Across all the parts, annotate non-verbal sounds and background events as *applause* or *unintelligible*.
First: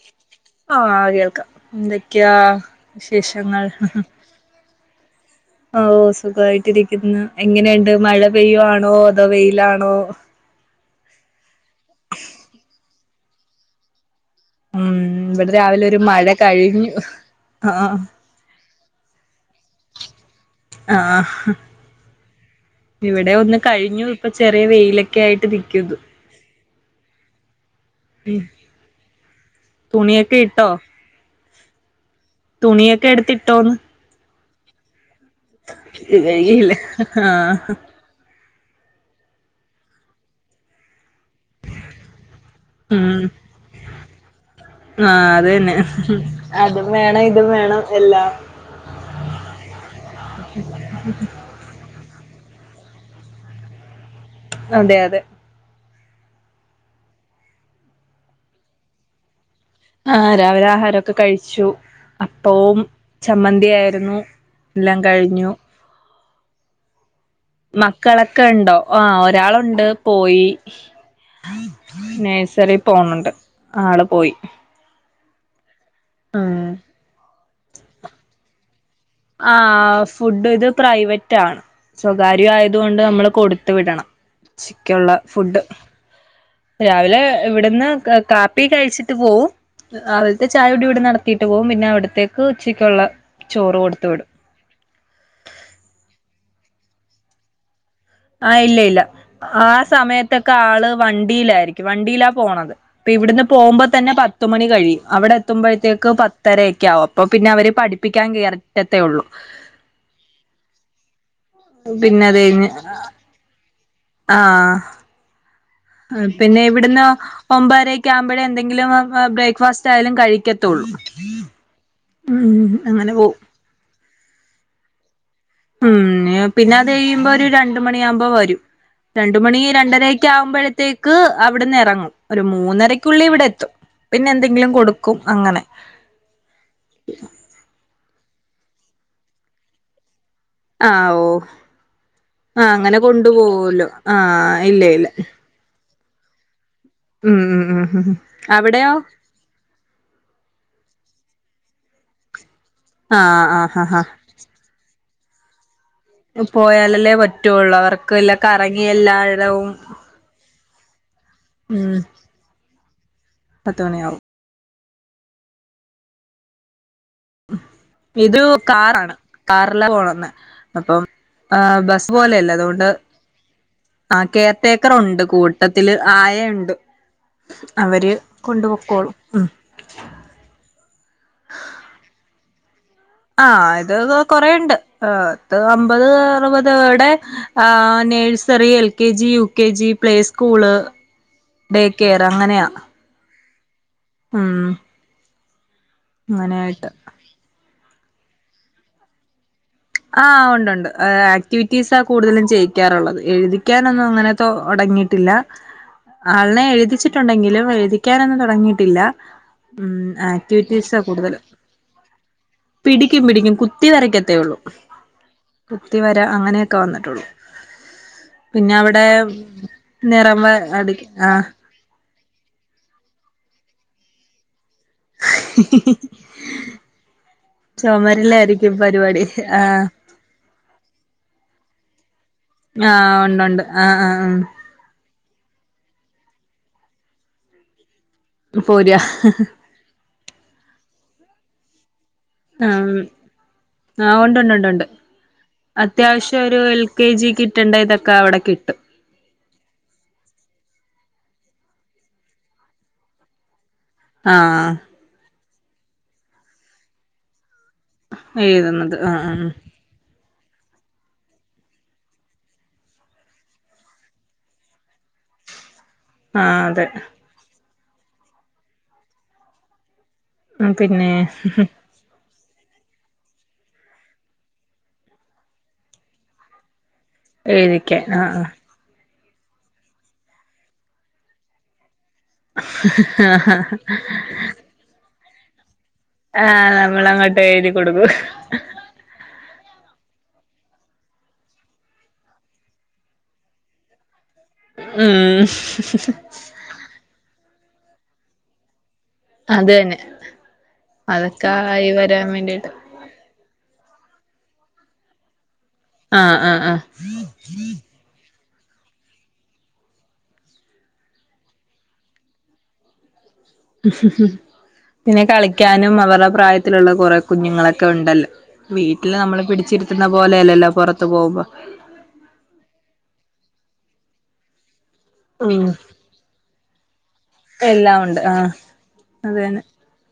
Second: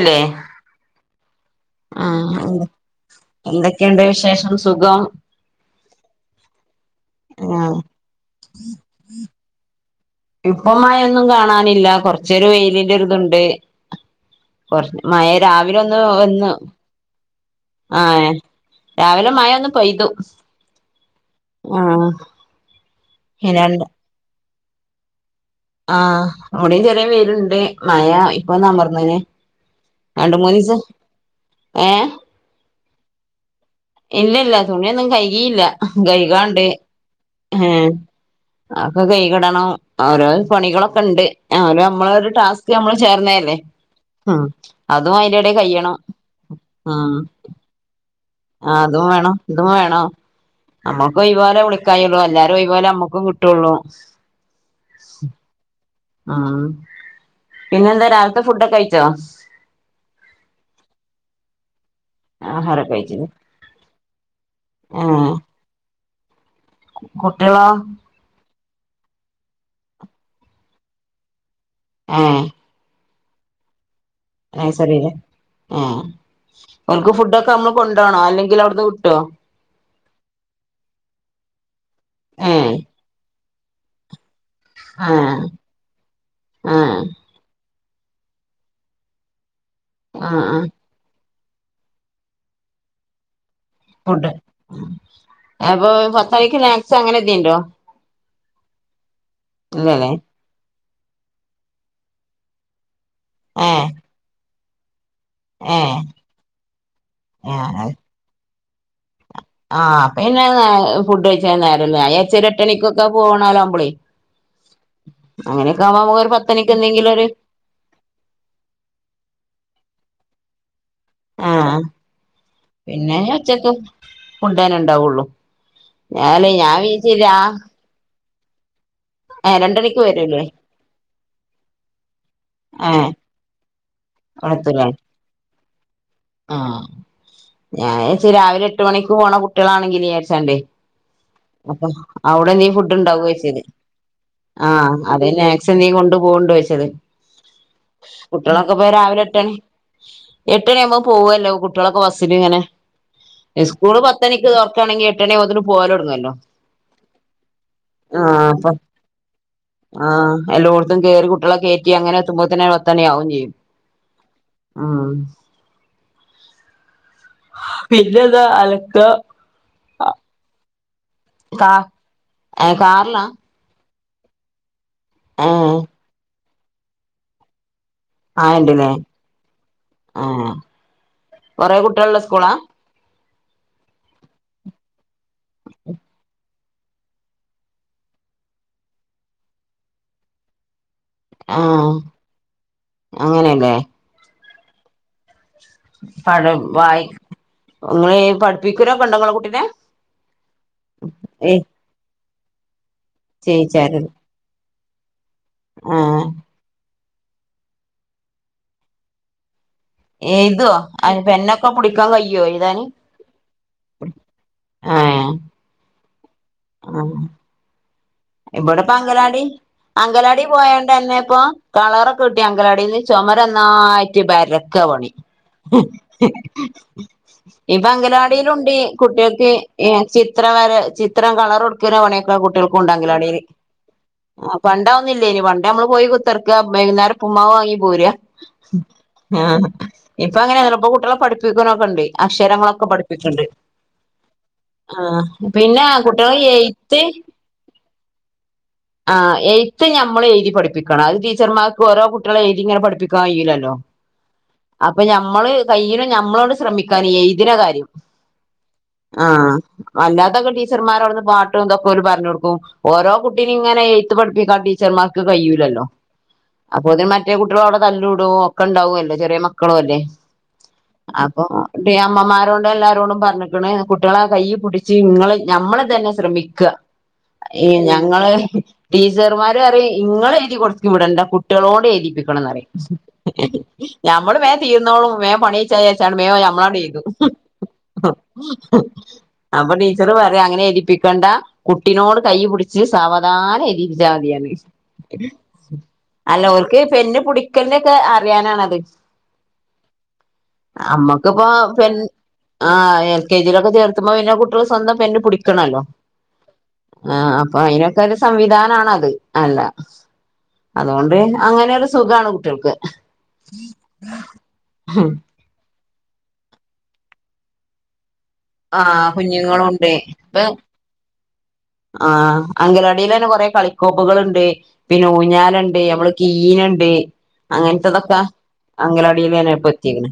ല്ലേ ആഹ കേൾക്കാം എന്തൊക്കെയാ ആഹ് എന്ത വിശേഷങ്ങൾ എന്തൊക്കെയുണ്ട് വിശേഷം സുഖം ഓഓ സുഖമായിട്ടിരിക്കുന്നു ആഹ് എങ്ങനെയുണ്ട് മഴ പെയ്യുവാണോ അതോ വെയിലാണോ? ഇപ്പമായൊന്നും കാണാനില്ല കൊറചെരു വെയിലിന്റെരിതുണ്ട്. കൊർ ഉം മഴ ഇവിടെ രാവിലെ രാവിലൊന്ന് ഒരു മഴ വന്ന് കഴിഞ്ഞു ആഹ് ആ ഏഹ് രാവിലെ മയന്ന് പെയ്തു ആഹ് ആഹ് ഇവിടെ ഒന്ന് രണ്ട് കഴിഞ്ഞു ഇപ്പ ചെറിയ വെയിലൊക്കെ ആയിട്ട് നി ആഹ് അവിടെയും ചെറിയ വെയിലുണ്ട് മയാ ഉം ഇപ്പൊന്നമർനീനു രണ്ട് തുണിയൊക്കെ ഇട്ടോ മൂന്നിസ ഏഹ് തുണിയൊക്കെ എടുത്തിട്ടോന്ന്? ഇല്ല ഇല്ല തുണിയൊന്നും കൈകിയില്ല കൈകാണ്ട് കഴിയില്ല ആഹ് ഏഹ് അപ്പൊ കൈകിടണം ഓരോരോ പണികളൊക്കെണ്ട് ആ നമ്മള ഒരു ടാസ്ക് നമ്മള് ഉം ചേർന്നല്ലേ ആഹ് ആഹ് അതന്നെ അതും വേണം ഇതും വേണം എല്ലാം ആഹ് അതും വേണം ഇതും വേണം നമ്മുക്കൊയിവൂലെ വിളിക്കായള്ളൂ എല്ലാരയിവൂലെ നമ്മുക്കും കിട്ടുള്ളൂ അതെ അതെ ആഹ് പിന്നെന്താ രാവിലത്തെ ഫുഡൊക്കെ കഴിച്ചോ? ആഹ് രാവില ആഹാരക്കെ കഴിച്ചു അപ്പോം ആഹാരൊക്കെ കഴിച്ചില്ലേ ചമ്മന്തിയായിരുന്നു. എല്ലാം ഏ കഴിഞ്ഞു. കുട്ട്യളോ? കളക്കെ ഉണ്ടോ ആഹ് ഒരാളുണ്ട് പോയി ഏ നേഴ്സറി പോണ്ണ്ട് ആള് പോയി നഴ്സറില് ഏഹ് ആഹ് ഓല്ക് ഫുഡോക്കെ നമ്മള് കൊണ്ടോണോ അല്ലെങ്കിൽ അവിടുന്നു ആഹ് ഫുഡ് ഇത് പ്രൈവറ്റ് ആണ് സ്വകാര്യ ഏ ആയതുകൊണ്ട് നമ്മള് കൊടുതു വിടണം ആ ച്ചക്കുള്ള ഫുഡ് ആ രാവിലെ ഇവിടുന്ന് കാപ്പി കഴിച്ചിട്ട് പോവും ആ രാവിലത്തെ ആ ചായടി ഇവിടെ നട ത്തിട്ട് പോകും പിന്നെ അവിടത്തേക്ക് ഉച്ചക്കുള്ള ചോറ് കൊടു അപ്പൊ പത്തയ്ക്ക് സ്നാക്സ് അങ്ങനെന്തേണ്ടോ? ആഹ് ഇല്ല ഇല്ല ആ സമയത്തൊക്കെ ആള് വണ്ടിയിലായിരിക്കും വണ്ടിയിലാ പോണത് ഇപ്പൊ ഇവിടുന്ന് ഏ പോകുമ്പോ തന്നെ പത്തുമണി കഴിയും അവിടെ ഏ ത്തുമ്പോഴത്തേക്ക് പത്തരയൊക്കെ ആകും അപ്പൊ പിന്നെ ആ അവര് പഠിപ്പിക്കാൻ കേർകറ്റത്തേ ഉള്ളൂ. ആഹ് അപ്പിന്നെ ഫുഡ് കഴിചാൻ നേരല്ല പിന്നെ അത് *unintelligible* കഴിഞ്ഞ് ഒരെട്ടണിക്കൊക്കെ പോണാലാവുമ്പളേ ആഹ് അങ്ങനെക്കെ ആവുമ്പോ നമുക്കൊരു പത്തണിക്ക് എന്തെങ്കിലൊരു ഒമ്പരേകാവുമ്പഴേ എന്തെങ്കിലും ബ്രേക്ക്ഫാസ്റ്റ് ആയാലും കഴിക്കത്തുള്ളൂ ആഹ് ഉം അങ്ങനെ പിന്നെ പോവും ഉച്ചക്ക് കൊണ്ടോയന്നെണ്ടാവുള്ളു ഉം പിന്നെ അതയ്യുമ്പോ ഒരു രണ്ടമണിയകുമ്പോ വരും രണ്ട് ഏഹ് മണി രണ്ടണിക്ക് രണ്ടരെക്ക വരൂല്ലേ ആവുമ്പഴത്തേക്ക് അവിടുന്ന് എറങ്ങും ഒരു ഏഹ് മൂന്നരക്കുള്ളി ഇവിടെ എത്തും. പിന്നെ എന്തെങ്കിലും അവിടെത്തൂലേ കൊടുക്കും അങ്ങനെ ആഹ് ഞാര്ച്ച് രാവിലെ എട്ട് മണിക്ക് പോണ കുട്ടികളാണെങ്കില് ചാരിച്ചാണ്ട്‌ ആഹ് ഓ അപ്പൊ അവിടെ ആ ന്തേലും ഫുഡ് അങ്ങനെ കൊണ്ടു ഉണ്ടാവോയ്ച്ചത് പോവല്ലോ ആ ഇല്ല ആഹ് ഇല്ല അതെന്നെ ച്ച് നീ കൊണ്ടു പോവ്ണ്ടോയ്ച്ചത് ഉം ഉം ഉം ഉം കുട്ട്യളൊക്കെ ഇപ്പൊ അവിടെയോ രാവിലെ എട്ടണി എട്ടണി ആകുമ്പോ പോവല്ലോ കുട്ടികളൊക്കെ ബസ്സിലങ്ങനെ ആ ആ സ്കൂള് ആ ആ പ തണിക്ക് തുറക്കണെങ്കിൽ എട്ടണി ആവുമ്പത്തിന് പോവലടൊങ്ങോലോ. ആഹ് പോയാലല്ലേ പറ്റുള്ളൂ അവർക്ക് വല്ല അപ്പൊ കറങ്ങി എല്ലായിടവും ആഹ് എല്ലോടത്തും കേറി ളെ കേറ്റി ഉം അങ്ങനെത്തുമ്പതനെ പത്തണിയാകും ചെയ്യും. പത്ത് മണിയാവും ഉം ഇത് പിന്നെതാ അലക്ക കാറാണ് കാറല്ല പോണന്ന് അപ്പം കാ ആഹ് ബസ് പോലെല്ല ഏഹ് അതുകൊണ്ട് കാറിലാ ആ കെയർടേക്കറൊണ്ട് ഏഹ് കൂട്ടത്തില് ആയേണ്ട് അവര് ആയണ്ട്ല്ലേ കൊണ്ടുപൊക്കോളും ഉം ആഹ് കൊറെ കുട്ട്യളൊള്ള സ്കൂളാ ആ ഇത് കൊറെണ്ട് ഏ ത് അമ്പത് അറുപത്ടെ ആ nursery L K G, U K G, play school day ആഹ് കെയറ് അങ്ങനെയാ അങ്ങനെയല്ലേ ഉം പഠ് അങ്ങനെയായിട്ട് വായി ഇങ്ങളി പഠിപ്പിക്കലൊക്കെ ഇങ്ങള കുട്ടീനെ. ആഹ് ഒണ്ട് ഒണ്ട് ആക്ടിവിറ്റീസാ കൂടുതലും ചെയിക്കാറൊള്ളത് എഴുതിക്കാനൊന്നും ചെയ്യിച്ചാരത് അങ്ങനെ തൊടങ്ങിട്ടില്ല ആഹ് ആൾനെ എഴുതിച് ട്ടൊണ്ടെങ്കിലും എഴുതിക്കാനൊന്നും തൊടങ്ങിട്ടില്ല ഉം എഴുതുവോ ആക്ടിവിറ്റീസാ അയിന് കൂടുതൽ പെന്നൊക്കെ പിടിക്കാൻ കയ്യോ എഴുതാന് പിടിക്കും പിടിക്കും കുത്തി വരക്കത്തേ ഉള്ളൂ. ഏഹ് കുത്തിവര അങ്ങനെയൊക്കെ വന്ന്ട്ടുള്ളൂ. ഇവിടപ്പ അങ്കലാടി നിറം അങ്കലാടി വ അടി പോയോണ്ട്ന്നെ ആ ഇപ്പൊ കളറൊക്കെ ട്ടി അങ്കലാടിന്ന് ചൊമരന്നായിറ്റ് ബരക്കാ പണി. *unintelligible* ഇപ്പൊ അംഗലവാടിലുണ്ട് ചുമരിലായിരിക്കും പരിപാടി കുട്ട്യേക്ക് ആ ഏ ചി ചിത്ര വര ചിത്രം കളറൊട്ക്കല പണിക്കെ ആ കുട്ട്യേൾക്കുണ്ടങ്കലവാടീല്. ഉണ്ടുണ്ട് ആ ആ പണ്ടവുന്നില്ലേനി പണ്ടമ്മള് പോയി കുത്തിർക്കാ ബയ്കുന്നേരം ഉപ്പുമ്മാവാങ്ങി പോരാ. പോരാ ആഹ് ഇപ്പ അങ്ങനല്ല ഇപ്പോ കുട്ടിളെ പഠിപ്പിക്കനൊക്കെണ്ട്. അക്ഷരങ്ങളൊക്കെ പഠിപ്പിക്ക്ണ്ട്. ആഹ് ഒണ്ട് ഒണ്ട് ഒണ്ട് കുട്ടികളെ അത്യാവശ്യൊരു എൽ എയ്ത്ത് കെ ജി ക് കിട്ടണ്ട ഇതക്ക അവിടെ കിട്ടും. ആഹ് എയ്ത്ത് ഞമ്മള് എയ്തി പഠിപ്പിക്കണ അത് ടീച്ചർമാർക്ക് ഓരോ കുട്ടീളെ എയ്തി ഇങ്ങനെ പഠിപ്പിക്കായൂലല്ലോ. ആഹ് അപം ഞമ്മള് കയ്യിണെ ഞമ്മളോട് ശ്രമിക്കാന് ഈ എയ്ത്ണെ കാര്യം. എഴുതുന്നത് ആ ആഹ് അല്ലാത്തൊക്കെ ടീച്ചർമാരവ്ടുന്ന് പാട്ടും തൊക്കെ ഓര് പറഞ്ഞൊടുക്കു ഓരോ കുട്ടീനേം ഇങ്ങനെ എയ്ത്ത് പഠിപ്പിക്കാ ടീച്ചർമാർക്ക് കയ്യൂലല്ലോ ആ ആ അതെ അപ്പൊ ത് മ മറ്റേ കുട്ടിള അടെ തല്ലൂടു ഒക്കെ ഉണ്ടാവുല്ലോ ചെറിയ മക്കളു അല്ലേ പിന്നെ അപ്പൊ അമ്മമാരോടെ എല്ലാരോടും പർഞ്ഞ്ക്കണ് കുട്ട്യേളെ കയ്യ് പുടിച്ച് ഇങ്ങള് ഞമ്മള് തന്നെ ശ്രമിക്ക. ഏയ് എഴുതിക്കാൻ ആ ഞങ്ങള് ടീച്ചർമാര് പറയു ഇങ്ങള് എഴുതി കൊട്ത്ത് വിടണ്ട കുട്ടിളോട് എയ്തിപ്പി ആ *unintelligible* ഞമ്മള് വേം തീർന്നോളും വേം പണി ചെ ചാണ്ട് വേം ആ ഞമ്മളടണ്ട് എയ്തു. നമ്മളങ്ങോട്ട് എഴുതി കൊടുക്കും അപ്പൊ ടീച്ചറ് പറയൊ അങ്ങനെ എയ്തിപ്പിക്കണ്ട കുട്ടിനോട് കൈ പുടിച്ച് സാവധാന എനിപ്പിച്ചാതീന്ന് ഉം ഓൽക്ക് പെന്ന് പുടിക്കണ്ടിയൊക്കെ അറിയാനാണത്. അത് തന്നെ അമ്മക്ക്പ്പൊ അതൊക്കെ ആയി പെൺ വരാൻ വേണ്ടിട്ട് ആഹ് എൻ കെ ജി ലൊക്കെ ചേർതുമ്പോ പിന്നെ കുട്ടിള് സ്വന്തം പെന്ന് പുടിക്കണല്ലോ. ആഹ് ആഹ് ആഹ് ആ അപ്പൊ അയിനൊക്കൊരു സംവിധാനണത് അല്ല അതുകൊണ്ട് അങ്ങനെയൊരു സുഖാണ് കുട്ട്യ ൾക്ക് പിന്നെ കളിക്കാനും അവർടെ പ്രായത്തിലുള്ള കുറെ കുഞ്ഞുങ്ങളൊക്കെ ഉണ്ടല്ലോ ആഹ് വീട്ടില് നമ്മള് കുഞ്ഞുങ്ങളുണ്ട് പിടിച്ചിരുത്തുന്ന ഇപ്പ പോലെയല്ലല്ലോ പൊറത്ത് പോമ്പോ ആഹ് അങ്കലാടിലന്നെ കൊറെ കളിക്കോപ്പുകള്ണ്ട് പിന്നെ ഉം ഊഞ്ഞാലൊണ്ട് അമ്മള് കീനൊണ്ട് എല്ലാം അങ്ങൻത്തതൊക്ക ഉണ്ട് ആഹ് അത് അംഗലവാടിലന്നെ തന്നെ ഇപ്പൊ െ *unintelligible*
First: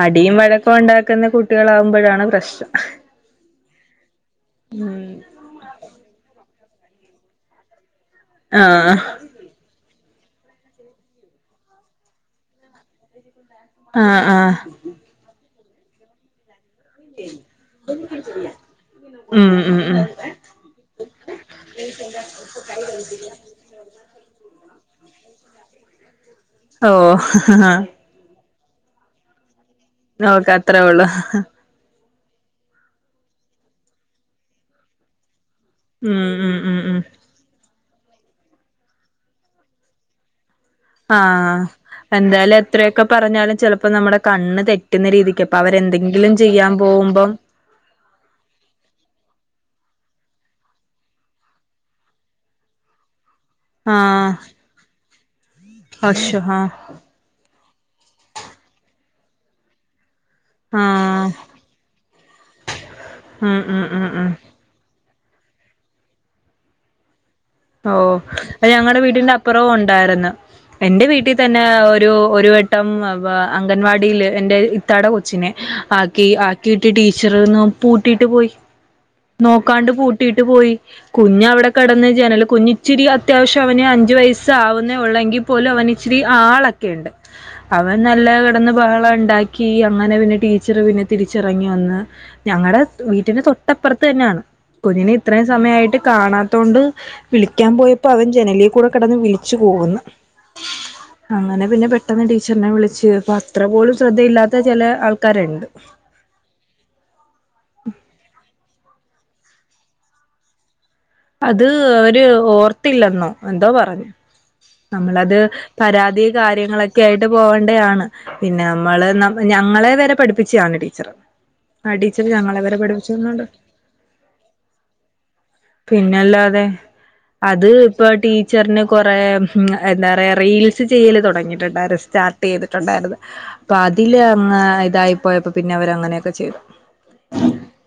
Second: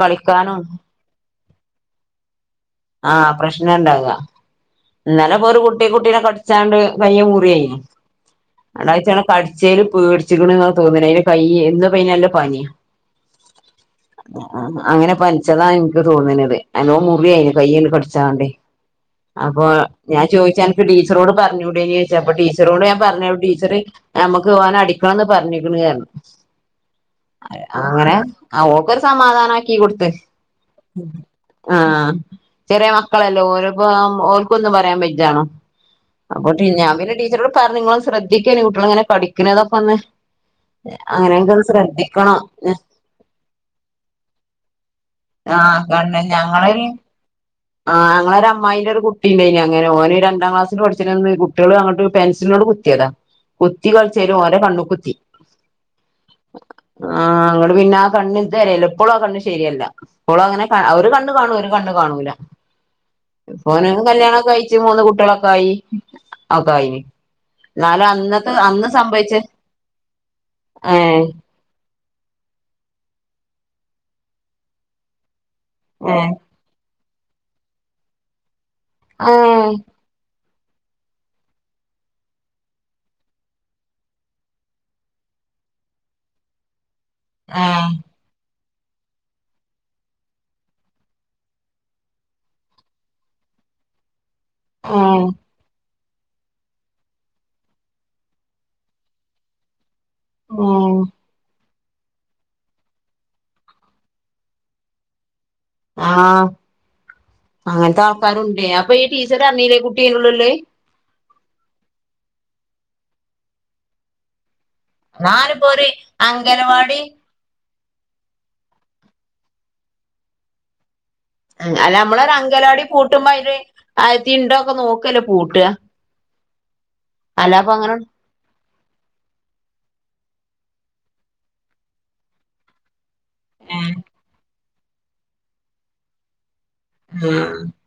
അടിയും വഴക്കും ഒണ്ടാക്ക്ന്ന കുട്ട്യോളാകുമ്പോഴാണ് പ്രശ്നം. ആഹ് പ്രശ്നൊണ്ടാക്ക ഉം ഇന്നലെ പ്പൊര് കുട്ടി കുട്ടീനെ കടിച്ചാണ്ട് കയ്യ് മുറിയി ആഹ് അതായ് ചാ കടിച്ചേല് പേട്ച്ച്ക്ക്ണ് ന്ന തോന്ന്ണെ അയിന്റെ കയ്യ് ന്ന് ഇപ്പ നല്ല പനിം. ിക്ക *unintelligible* അങ്ങനെ പനിച്ചതാ എനിക്ക് തോന്നണത് നല്ലോംമുറിയയിന് കയ്യന്ന് കടിച്ചണ്ടേ ഉം അപ്പൊ ഉം ഉം ഞാൻ ചോദിച്ചാ അനക്ക് ടീച്ചറോട് പറഞ്ഞൂടേ ചോദിച്ചാ അപ്പ ടീച്ചറോട് ഞാൻ പറഞ്ഞോള അപ്പ ടീച്ചറ് നമ്മക്ക് ഓനടിക്കണംന്ന് പറഞ്ഞിക്ക്ണ് ഓ ന്ന് പർ ഞ്ഞ് ആ ഓക്കൊ ര്യസമാധാനമാക്കി കൊടുത്ത് ഓക്ക് അത്രേ ഉള്ളൂ ആഹ് ചെറിയ മക്കളല്ലെഓരെപ്പം ഓർക്കൊന്നും പറയാൻ ബജ ജ ഉം അപ്പൊ ഉം ഉം ഞാൻ ഉം പിന്നെ ടീച്ചറോട് പറഞ്ഞു ങ്ങ ളൊന്ന്ശ്രദ്ധിക്ക ണ്ടികുട്ടികളിങ്ങനെ പഠിക്കണക്കൊന്ന് ആഹ എന്തായാലും എത്രയൊക്കെ പറഞ്ഞാലും ചിലപ്പോ നമ്മുടെ കണ്ണ് തെറ്റുന്ന രീതിക്ക് അപ്പൊ ആഹ് അവരെന്തെങ്കിലും ചെയ്യാൻ പോകുമ്പം ആങ്ങളടെ അമായിൻ്റെ ഒരു കുട്ടി ഉണ്ട് ഇനി ആ ഞങ്ങളൊരമ്മായിൻ്റൊരു കുട്ടിണ്ടായിനി ഓന് ഒരു രണ്ടാം ക്ലാസിൽ പടിച്ച് ണന്ന് കുട്ടികൾ അങ്ങോട്ട് പെൻസിലോണ്ട് കുത്തി എടാ കുത്തികളിച്ചയിന് ആഹ് ഓൻ്റെ കണ്ണ് കുത്തി അശോ ആഹ് ആഹ ഇങ്ങട് പിന്നെ ആ കണ്ണ് ഇ തരല്ല ഇപ്പളും ആ കണ്ണ് ശരിയല്ല ഇപ്പോളും അങ്ങനെ ക ഒരു ആഹ് കണ്ണ് കാണൂ ഒരു കണ്ണ് കാണൂല ഉം ഉം ഓനും ഉം ഉം കല്യാണക്കെ കയിച്ച് മൂന്ന് കുട്ടികളൊക്കെ ആയി ഒക്കെ ആയിന് ഓ എന്നാലും അന്നത്തെ അത് അന്ന് ഞങ്ങടെ വീടിന്റെ സംഭവിച്ച അപ്പുറവും ഉണ്ടായിരുന്ന് എന്റെ ഏഹ് വീട്ടിൽ തന് ന്നെ ഒരു ഒരു വട്ടം അംഗൻവാടിയില് എന്റെ ഇത്താടെ കൊച്ചിനെ ആക്കി ഏഹ് ആക്കിയിട്ട് ടീച്ചർന്ന് പൂട്ടിയിട്ട് പോയി ഏഹ് നോക്കാണ്ട് പൂട്ടിട്ട് ട്ട് പോയി കുഞ്ഞ അവിടെ കടന്ന് ജനൽ കുഞ്ഞിച്ചിരി അത്യാവശ്യം അവന് അഞ്ചു വയസ്സ ആവുന്ന ഉള്ളെങ്കിൽ പോലും അവന് ഇച്ചിരി ആളൊക്കെയുണ്ട് ഏഹ് അവനത് എല്ലാ കിടന്ന് ബഹളം ഉണ്ടാക്കി അങ്ങനെ പിന്നെ ടീച്ചർ പിന്നെ തിരിച്ചിറങ്ങി വന്ന് ഞങ്ങടെ വീട്ടിന്റെ തൊട്ടപ്പുറത്ത് തന്നെയാണ് കുഞ്ഞിനെ ഏഹ് ഇത്രയും സമയായിട്ട് കാണാത്തതൊണ്ട്- വിളിക്കാൻ പോയപ്പോ അവൻ ജനലിൽ കൂടെ കിടന്ന് വിളിച്ചു കൂവുന്നു ആഹ *unintelligible* അങ്ങനെ പിന്നെ പെട്ടെന്ന് ടീച്ചറിനെ വിളിച്ചു അപ്പ അത്ര പോലും ശ്രദ്ധയില്ലാത്ത ചില ആൾക്കാരുണ്ട് ആഹ അങ്ങനത്തെ ആൾക്കാരുണ്ടേ അപ്പൊ ഈ ടീച്ചർ അറിഞ്ഞീല്ലേ കുട്ടിഅയ്ൻ്റുള്ളിൽ അത് അവര് ഓർത്തില്ലെന്നോ എന്തോ പറഞ്ഞു നമ്മളത് ഞാനിപ്പോ ഒരു പരാതി അംഗനവാടി കാര്യങ്ങളൊക്കെ ആയിട്ട് എന്ന് പോകേണ്ടതാണ് പിന്നെ നമ്മള് ഞങ്ങളെ വരെ പഠിപ്പിച്ചാണ് ടീച്ചർ അല്ല നമ്മളൊരു ഞങ്ങളെ വരെ അങ്കലവാടി പൂട്ടുമ്പോ പഠിപ്പിച്ചന്നണ്ട് അരി ഉണ്ടോ ഒക്കെ നോക്കല്ലേ പൂട്ട പിന്നല്ലാതെ അത് അങ്ങനെ ഇപ്പൊ ടീ ക്ച്ചറിന് കൊറെ എന്താ റയറീൽസ് ചെയ്യൽ തുടങ്ങിയിട്ടുണ്ടായിരുന്നു സ്റ്റാർട്ട് ചെയ്തിട്ടുണ്ടായിരുന്നു പാ ഏഹ് തില് ഇതായി പോയപ്പോ പിന്നെ അവര അങ്ങനെയൊക്കെ ചെയ്തു ഉം *inaudible*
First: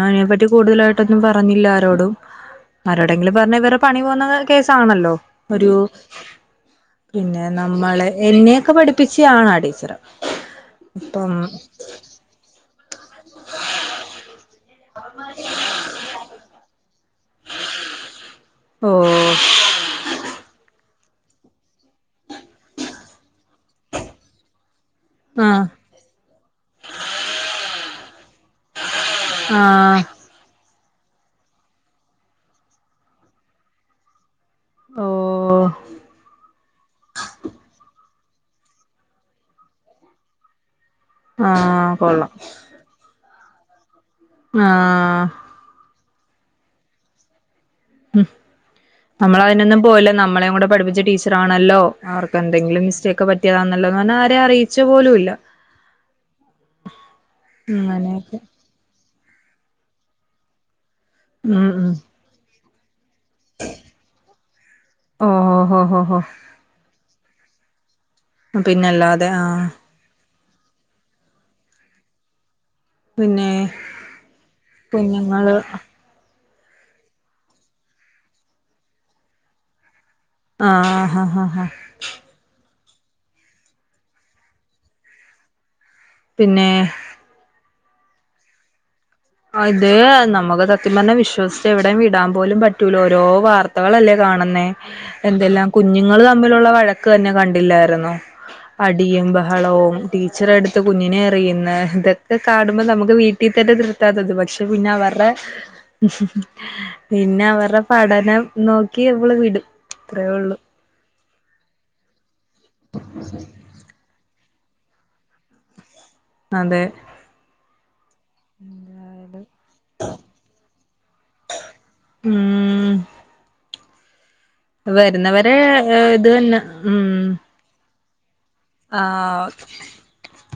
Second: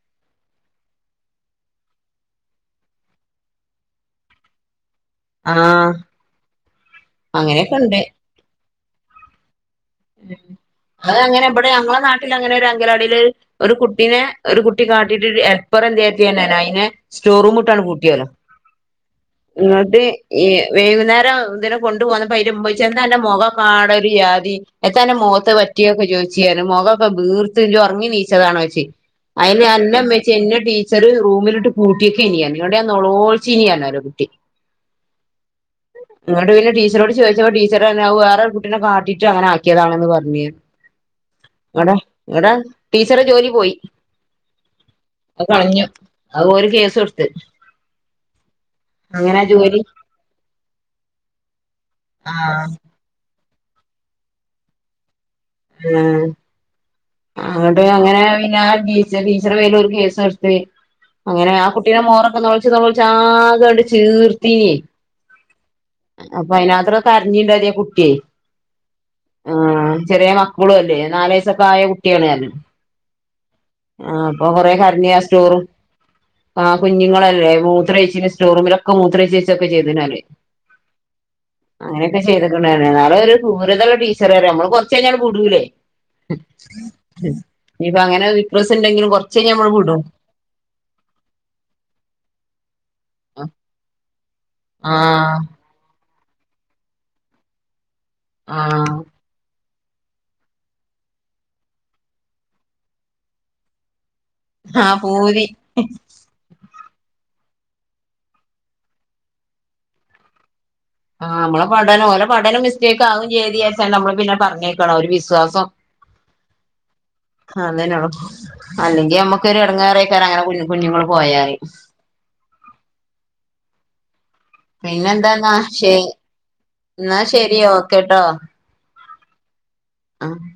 ആ അയി നെപ്പറ്റി കൂടുതലായിട്ടൊന്നും പറഞ്ഞില്ല ആരോടും ആരോടെങ്കിലും പറഞ്ഞ ഇവറെ പണി പോകുന്ന കേസാണല്ലോ ഒരു ആഹ് പിന്നെ അങ്ങനെയൊക്കെ ഉണ്ട് നമ്മള് എന്നെയൊക്കെ പഠിപ്പിച്ചാളാണ് ടീച്ചർ ഉ അ അതങ്ങനെ ഇവടെ ഞങ്ങളെ നാട്ടിൽ അങ്ങനെ ലാ ഒരു കുട്ടിനെ ഒരു കുട്ടി കാട്ടിട്ട് അൽപ്പറം എന്ത് ചെയ അയിെ *unintelligible* സ്റ്റോർറൂം ഇട്ടാണ് പൂട്ടിയാല *inaudible* ഓ ന്നിട്ട് എഈ വൈകുന്നേരം ഇതിനെ കൊണ്ടു പൊന്നപ്പോ അതിൻ്റെ ഉമ്മച്ചി എന്ധൻ്റെ മുഖം പാടൊരിയാ തി എന്താണ് ൻ്റെ മുഖത്ത് ആഹ് പറ്റിയൊക്കെ ചോദിച്ചിഞാൻ മുഖമൊക്കെ വീർത്ത് ഉറങ്ങി നീച്ചതണോ ചോയിച്ച് അയിന് ആഹ് എന്നമേൽ എന്നെ ടീച്ചർ റൂമിലിട്ട് പൂട്ടിയിട്ട് ഇനിയാ ഇവിടെ നളോഴചീ ഇനിയാനോല് കുട്ടി ഓ ഇങ്ങോട്ട് പിന്നെ ടീച്ചറോട് ചോദിച്ചപ്പോ ടീച്ചർ പറഞ്ഞി അത് വേറെ എന്നെ കാട്ടിട്ട് അങ്ങനെ ആക്കിയതാണെന്ന് പറഞ്ഞര് ടെ ആഹ് കൊള്ളാം ങ്ങടെ ടീച്ചറെ ജോലി പോയി ആ *inaudible* കളഞ്ഞു അത് ഓല് കേസ് കൊടുത്ത് മ *unintelligible* അങ്ങനെ നമ്മള ആ അതിനൊന്ന ജോലി പോല്ലേ നമ്മളെ കൂടെ പഠിപ്പിച്ച ടീച്ചറാണല്ലോ അവർക്ക് ആഹ് എന്തെങ്കിലും മിസ്റ്റേക്കെ പറ്റ ന്നല്ലോന്ന് പറഞ്ഞാ ആരെ അറിയിച്ച പോലും ഇല്ല ഉം *unintelligible* അങ്ങോട്ട് അങ്ങനെ അങ്ങനെയൊക്കെ പിന്നെ ടീച്ചാ ടീച്ചറ പേല ഒരു കേസ് എടുത്ത് അങ്ങനെ ആ ഉം ഉം കുട്ടീടെ മോറൊക്കെ നൊളച്ച് നൊളച്ച് ആകണ്ട് ചീർത്തി ഓഹോ ഹൊ അപ്പൊ അതിനത്ര കരഞ്ഞിണ്ട അതേ കുട്ട്യേ പിന്നെ അല്ലാതെ ആ ആ ചെറിയ മക്കളും അല്ലേ നാല വയസൊക്കെ ആയ കുട്ടിയാണ് കല് പിന്നെ ആഹ് അപ്പൊ കൊറെ കരഞ്ഞ് അ കുഞ്ഞുങ്ങള് സ്റ്റോറ് ആഹ് കുഞ്ഞുങ്ങളല്ലേ മൂത്രയിച്ചിന് സ്റ്റോറൂമിലൊക്കെ മൂത്രഴച്ചൊക്കെ ചെയ്ത്ണിറിയ ആഹ് ഹ ഹാ അങ്ങനെക്കെ ചെയ്ത്ക്ക്ണർഞ്ഞേ നാളെ ഒരു ദൂരതള്ള ടീച്ചർ ആല്ലേ നമ്മള് കൊറച്ചയിഞ്ഞാൽ വിടുലേ പിന്നെ ഇപ്പൊ അങ്ങനെ വിക്രസ് ഇണ്ടെങ്കിലും കൊറ അത് നമുക്ക് സത്യം പറഞ്ഞ വിശ്വസിിച്ചച്ച് എവിടയും വിടാൻ പോലും പറ്റൂല ഓരോ വാർ ത്തകളല്ലേ കാണുന്നേ ആഹ് കുഞ്ഞുങ്ങള് തമ്മിലുള്ള വഴക്ക് തന്നെ കണ്ടില്ലായിര്ന്നോ ആഹ് അടിയും ബ ളോവും ടീച്ചറെട്ത്ത് കുഞ്ഞിനെ എറിയ്ന്ന് ഇതൊക്കെ കാണുമ്പോ നമുക്ക് വീട്ടിൽ തന്നെ നിർ ത്താ തൊന്ന് പക്ഷെ പിന്നെ ആഹ് അവര്ടെ പൂതി പിന്നെ അവര്ടെ പഠനം നോക്കി നമ്മള് വിടും അത്രേ ഒള്ളൂ ആഹ് നമ്മളെ പഠനം ഓലെ പഠന മിസ്റ്റേക്ക് ആകും ചെയര്തച്ച നമ്മള് പിന്നെ പറഞ്ഞേക്ക്ണ ഒരു വിശ്വാസം അതെ അതനെയള്ളു അല്ലെങ്കിൽ നമ്മുക്കൊരു എടങ്ങെറക്കര അങ്ങനെ കു കുഞ്ഞുങ്ങൾ പോയല് ഉം പിന്നെന്താന്നാ വരുന്നവരെ ശരി ഇത് തന്നെ ന്നാ ശെരി ഓക്കെ ട്ടോ ആഹ് അഹ്